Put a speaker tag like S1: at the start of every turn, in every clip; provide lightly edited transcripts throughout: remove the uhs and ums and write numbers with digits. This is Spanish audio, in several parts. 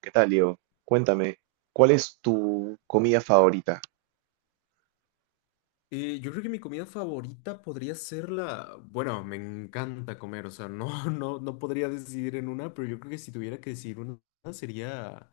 S1: ¿Qué tal, Diego? Cuéntame, ¿cuál es tu comida favorita?
S2: Yo creo que mi comida favorita podría ser la... Bueno, me encanta comer, o sea, no, no podría decidir en una, pero yo creo que si tuviera que decidir una sería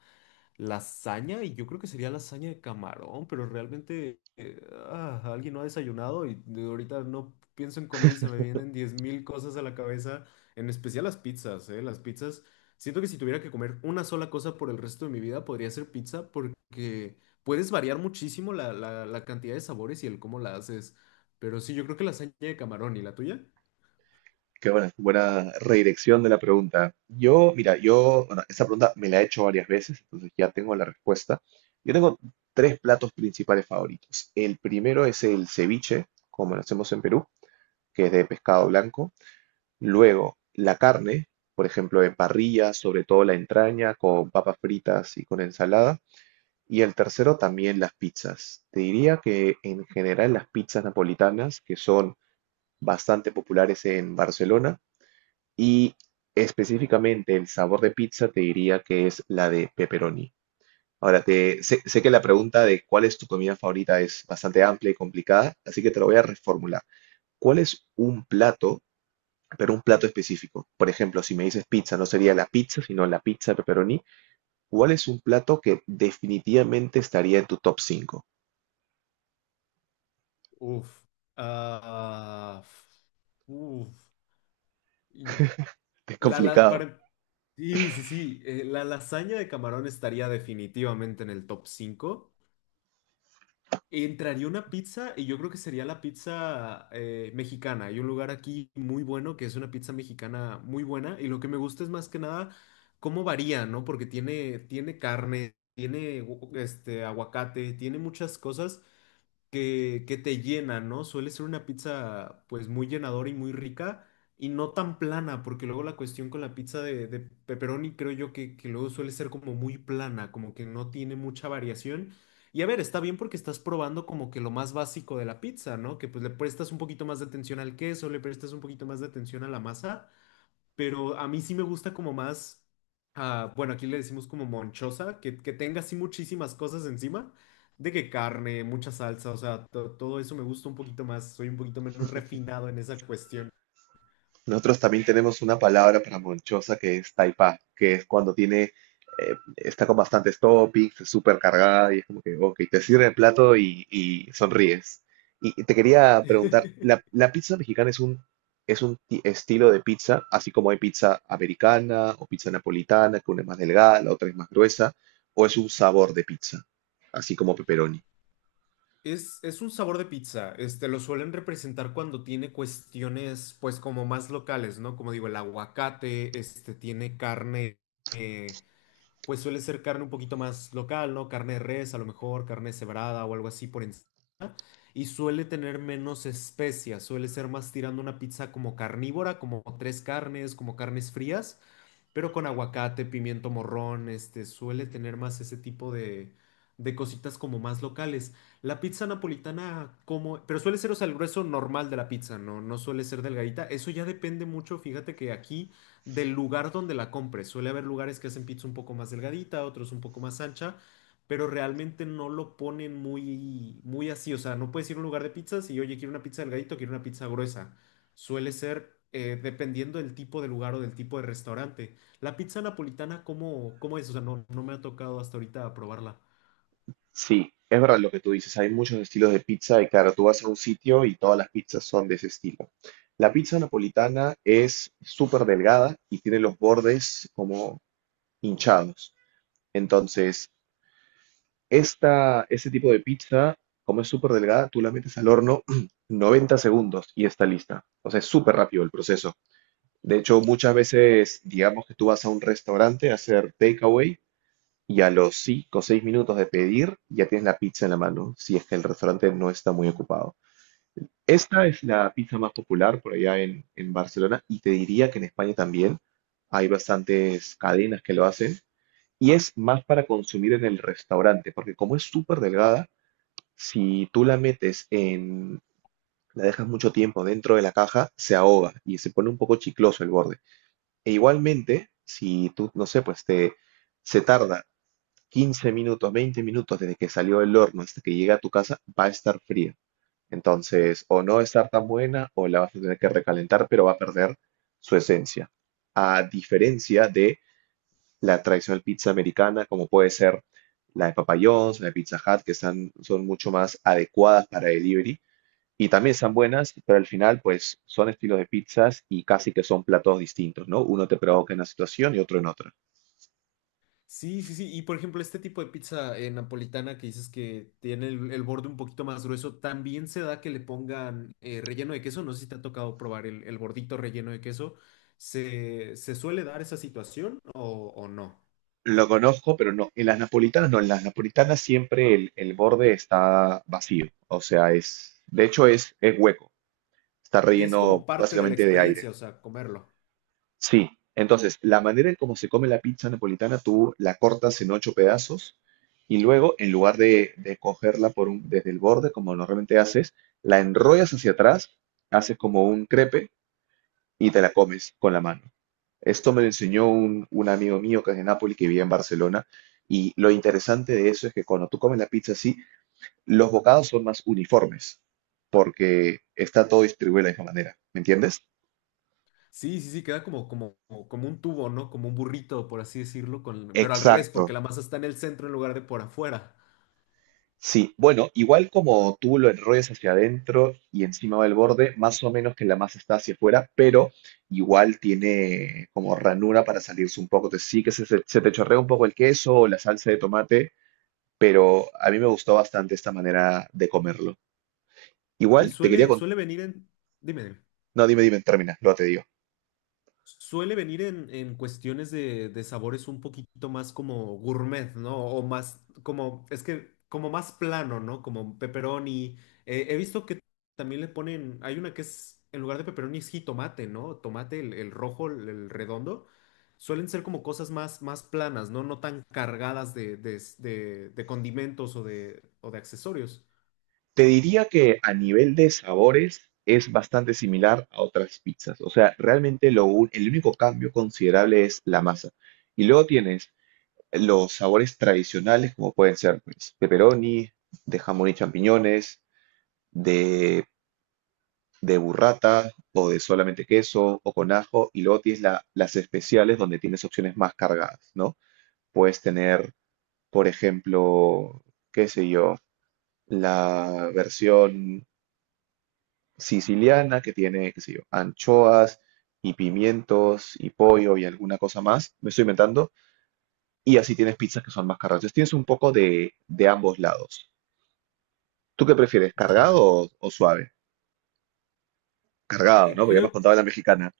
S2: lasaña y yo creo que sería lasaña de camarón, pero realmente alguien no ha desayunado y de ahorita no pienso en comida y se me vienen 10.000 cosas a la cabeza, en especial las pizzas, ¿eh? Las pizzas, siento que si tuviera que comer una sola cosa por el resto de mi vida podría ser pizza porque puedes variar muchísimo la cantidad de sabores y el cómo la haces. Pero sí, yo creo que la lasaña de camarón y la tuya.
S1: Qué buena, buena redirección de la pregunta. Yo, mira, yo, bueno, esa pregunta me la he hecho varias veces, entonces ya tengo la respuesta. Yo tengo tres platos principales favoritos. El primero es el ceviche, como lo hacemos en Perú, que es de pescado blanco. Luego, la carne, por ejemplo, en parrilla, sobre todo la entraña, con papas fritas y con ensalada. Y el tercero también las pizzas. Te diría que en general las pizzas napolitanas, que son bastante populares en Barcelona, y específicamente el sabor de pizza te diría que es la de pepperoni. Ahora, sé que la pregunta de cuál es tu comida favorita es bastante amplia y complicada, así que te lo voy a reformular. ¿Cuál es un plato, pero un plato específico? Por ejemplo, si me dices pizza, no sería la pizza, sino la pizza pepperoni. ¿Cuál es un plato que definitivamente estaría en tu top cinco?
S2: Uf. Ah, uf. Y
S1: Es complicado.
S2: Para, sí, sí, sí. La lasaña de camarón estaría definitivamente en el top 5. Entraría una pizza y yo creo que sería la pizza mexicana. Hay un lugar aquí muy bueno que es una pizza mexicana muy buena y lo que me gusta es más que nada cómo varía, ¿no? Porque tiene carne, tiene aguacate, tiene muchas cosas que te llena, ¿no? Suele ser una pizza pues muy llenadora y muy rica y no tan plana, porque luego la cuestión con la pizza de pepperoni creo yo que luego suele ser como muy plana, como que no tiene mucha variación. Y a ver, está bien porque estás probando como que lo más básico de la pizza, ¿no? Que pues le prestas un poquito más de atención al queso, le prestas un poquito más de atención a la masa, pero a mí sí me gusta como más, bueno, aquí le decimos como monchosa, que tenga así muchísimas cosas encima, de que carne, mucha salsa, o sea, todo eso me gusta un poquito más, soy un poquito menos refinado en esa cuestión.
S1: Nosotros también tenemos una palabra para monchosa que es taipa, que es cuando tiene, está con bastantes toppings, es súper cargada y es como que, ok, te sirve el plato y sonríes. Y te quería preguntar, ¿la, la pizza mexicana es un, estilo de pizza, así como hay pizza americana o pizza napolitana, que una es más delgada, la otra es más gruesa, o es un sabor de pizza, así como pepperoni?
S2: Es un sabor de pizza, este, lo suelen representar cuando tiene cuestiones, pues, como más locales, ¿no? Como digo, el aguacate, este, tiene carne, eh, pues suele ser carne un poquito más local, ¿no? Carne de res, a lo mejor, carne cebrada o algo así por encima. Y suele tener menos especias, suele ser más tirando una pizza como carnívora, como tres carnes, como carnes frías, pero con aguacate, pimiento morrón, este, suele tener más ese tipo de cositas como más locales. La pizza napolitana, como, pero suele ser, o sea, el grueso normal de la pizza, no, no suele ser delgadita. Eso ya depende mucho, fíjate que aquí, del lugar donde la compres. Suele haber lugares que hacen pizza un poco más delgadita, otros un poco más ancha, pero realmente no lo ponen muy, muy así. O sea, no puedes ir a un lugar de pizzas y, oye, quiero una pizza delgadito, quiero una pizza gruesa. Suele ser dependiendo del tipo de lugar o del tipo de restaurante. La pizza napolitana, ¿cómo, cómo es? O sea, no, no me ha tocado hasta ahorita probarla.
S1: Sí, es verdad lo que tú dices, hay muchos estilos de pizza y claro, tú vas a un sitio y todas las pizzas son de ese estilo. La pizza napolitana es súper delgada y tiene los bordes como hinchados. Entonces, esta, este tipo de pizza, como es súper delgada, tú la metes al horno 90 segundos y está lista. O sea, es súper rápido el proceso. De hecho, muchas veces, digamos que tú vas a un restaurante a hacer takeaway y a los 5 o 6 minutos de pedir, ya tienes la pizza en la mano, si es que el restaurante no está muy ocupado. Esta es la pizza más popular por allá en, Barcelona y te diría que en España también hay bastantes cadenas que lo hacen y es más para consumir en el restaurante, porque como es súper delgada, si tú la metes la dejas mucho tiempo dentro de la caja, se ahoga y se pone un poco chicloso el borde. E igualmente, si tú, no sé, pues se tarda 15 minutos, 20 minutos desde que salió del horno hasta que llega a tu casa, va a estar fría. Entonces, o no va a estar tan buena o la vas a tener que recalentar, pero va a perder su esencia. A diferencia de la tradicional pizza americana, como puede ser la de Papa John's, la de Pizza Hut, que están, son mucho más adecuadas para delivery y también están buenas, pero al final, pues son estilos de pizzas y casi que son platos distintos, ¿no? Uno te provoca en una situación y otro en otra.
S2: Sí, sí, sí. Y por ejemplo, este tipo de pizza napolitana que dices que tiene el borde un poquito más grueso, también se da que le pongan relleno de queso. No sé si te ha tocado probar el bordito relleno de queso. Se suele dar esa situación o no?
S1: Lo conozco, pero no. En las napolitanas, no, en las napolitanas siempre el borde está vacío. O sea, de hecho es, hueco. Está
S2: Y es
S1: relleno
S2: como parte de la
S1: básicamente de
S2: experiencia,
S1: aire.
S2: o sea, comerlo.
S1: Sí. Entonces, la manera en cómo se come la pizza napolitana, tú la cortas en ocho pedazos y luego, en lugar de cogerla por un, desde el borde, como normalmente haces, la enrollas hacia atrás, haces como un crepe y te la comes con la mano. Esto me lo enseñó un, amigo mío que es de Nápoles, que vivía en Barcelona. Y lo interesante de eso es que cuando tú comes la pizza así, los bocados son más uniformes, porque está todo distribuido de la misma manera. ¿Me entiendes?
S2: Sí, sí, sí, queda como, como, como un tubo, ¿no? Como un burrito, por así decirlo, con... pero al revés, porque
S1: Exacto.
S2: la masa está en el centro en lugar de por afuera.
S1: Sí, bueno, igual como tú lo enrollas hacia adentro y encima va el borde, más o menos que la masa está hacia afuera, pero igual tiene como ranura para salirse un poco. Te sí que se te chorrea un poco el queso o la salsa de tomate, pero a mí me gustó bastante esta manera de comerlo.
S2: Y
S1: Igual te quería contar.
S2: suele venir en... Dime, dime.
S1: No, dime, dime, termina, luego te digo.
S2: Suele venir en cuestiones de sabores un poquito más como gourmet, ¿no? O más como, es que como más plano, ¿no? Como pepperoni. He visto que también le ponen, hay una que es, en lugar de pepperoni es jitomate, ¿no? Tomate, el rojo, el redondo. Suelen ser como cosas más, más planas, ¿no? No tan cargadas de, de condimentos o de accesorios.
S1: Te diría que a nivel de sabores es bastante similar a otras pizzas. O sea, realmente el único cambio considerable es la masa. Y luego tienes los sabores tradicionales, como pueden ser pues, pepperoni, de jamón y champiñones, de, burrata o de solamente queso o con ajo. Y luego tienes las especiales donde tienes opciones más cargadas, ¿no? Puedes tener, por ejemplo, qué sé yo. La versión siciliana que tiene, qué sé yo, anchoas y pimientos y pollo y alguna cosa más, me estoy inventando, y así tienes pizzas que son más cargadas. Entonces tienes un poco de, ambos lados. ¿Tú qué prefieres, cargado
S2: Ya.
S1: o suave? Cargado,
S2: Y
S1: ¿no? Porque ya me has
S2: Creo,
S1: contado la mexicana.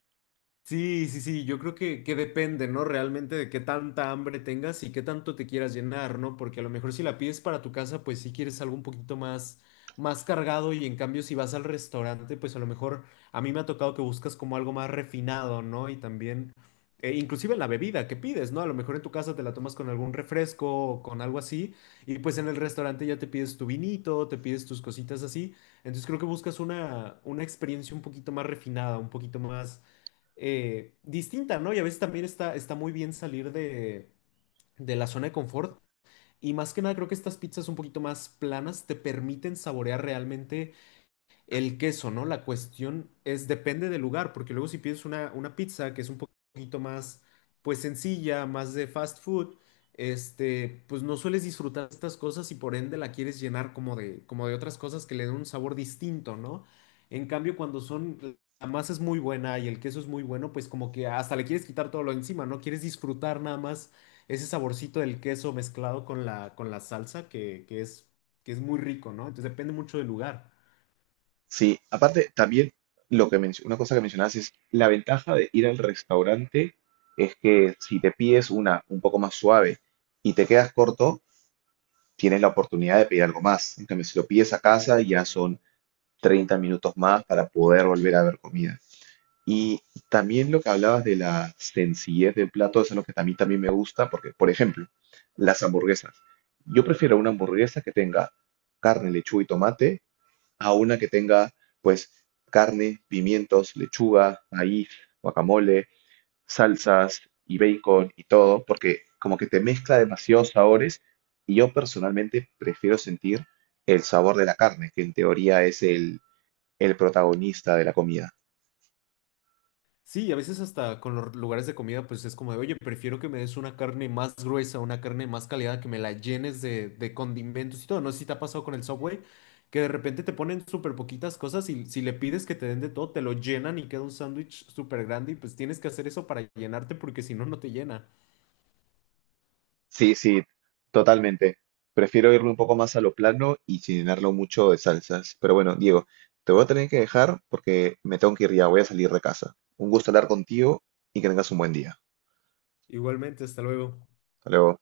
S2: Sí, sí, sí, yo creo que depende, ¿no? Realmente de qué tanta hambre tengas y qué tanto te quieras llenar, ¿no? Porque a lo mejor si la pides para tu casa, pues sí quieres algo un poquito más, más cargado, y en cambio si vas al restaurante, pues a lo mejor a mí me ha tocado que buscas como algo más refinado, ¿no? Y también, inclusive en la bebida que pides, ¿no? A lo mejor en tu casa te la tomas con algún refresco o con algo así, y pues en el restaurante ya te pides tu vinito, te pides tus cositas así. Entonces creo que buscas una experiencia un poquito más refinada, un poquito más distinta, ¿no? Y a veces también está, está muy bien salir de la zona de confort. Y más que nada, creo que estas pizzas un poquito más planas te permiten saborear realmente el queso, ¿no? La cuestión es, depende del lugar, porque luego si pides una pizza que es un poquito más, pues sencilla, más de fast food, este, pues no sueles disfrutar estas cosas y por ende la quieres llenar como de otras cosas que le den un sabor distinto, ¿no? En cambio, cuando son, la masa es muy buena y el queso es muy bueno, pues como que hasta le quieres quitar todo lo encima, ¿no? Quieres disfrutar nada más ese saborcito del queso mezclado con la salsa que es muy rico, ¿no? Entonces depende mucho del lugar.
S1: Sí, aparte también una cosa que mencionabas es la ventaja de ir al restaurante es que si te pides una un poco más suave y te quedas corto, tienes la oportunidad de pedir algo más. En cambio, si lo pides a casa, ya son 30 minutos más para poder volver a ver comida. Y también lo que hablabas de la sencillez del plato, eso es lo que a mí también me gusta, porque, por ejemplo, las hamburguesas. Yo prefiero una hamburguesa que tenga carne, lechuga y tomate a una que tenga, pues, carne, pimientos, lechuga, maíz, guacamole, salsas y bacon y todo, porque como que te mezcla demasiados sabores y yo personalmente prefiero sentir el sabor de la carne, que en teoría es el protagonista de la comida.
S2: Sí, y a veces hasta con los lugares de comida, pues es como de, oye, prefiero que me des una carne más gruesa, una carne más calidad, que me la llenes de condimentos y todo. No sé si te ha pasado con el Subway, que de repente te ponen súper poquitas cosas y si le pides que te den de todo, te lo llenan y queda un sándwich súper grande y pues tienes que hacer eso para llenarte porque si no, no te llena.
S1: Sí, sí, totalmente. Prefiero irme un poco más a lo plano y sin llenarlo mucho de salsas. Pero bueno, Diego, te voy a tener que dejar porque me tengo que ir ya, voy a salir de casa. Un gusto hablar contigo y que tengas un buen día.
S2: Igualmente, hasta luego.
S1: Hasta luego.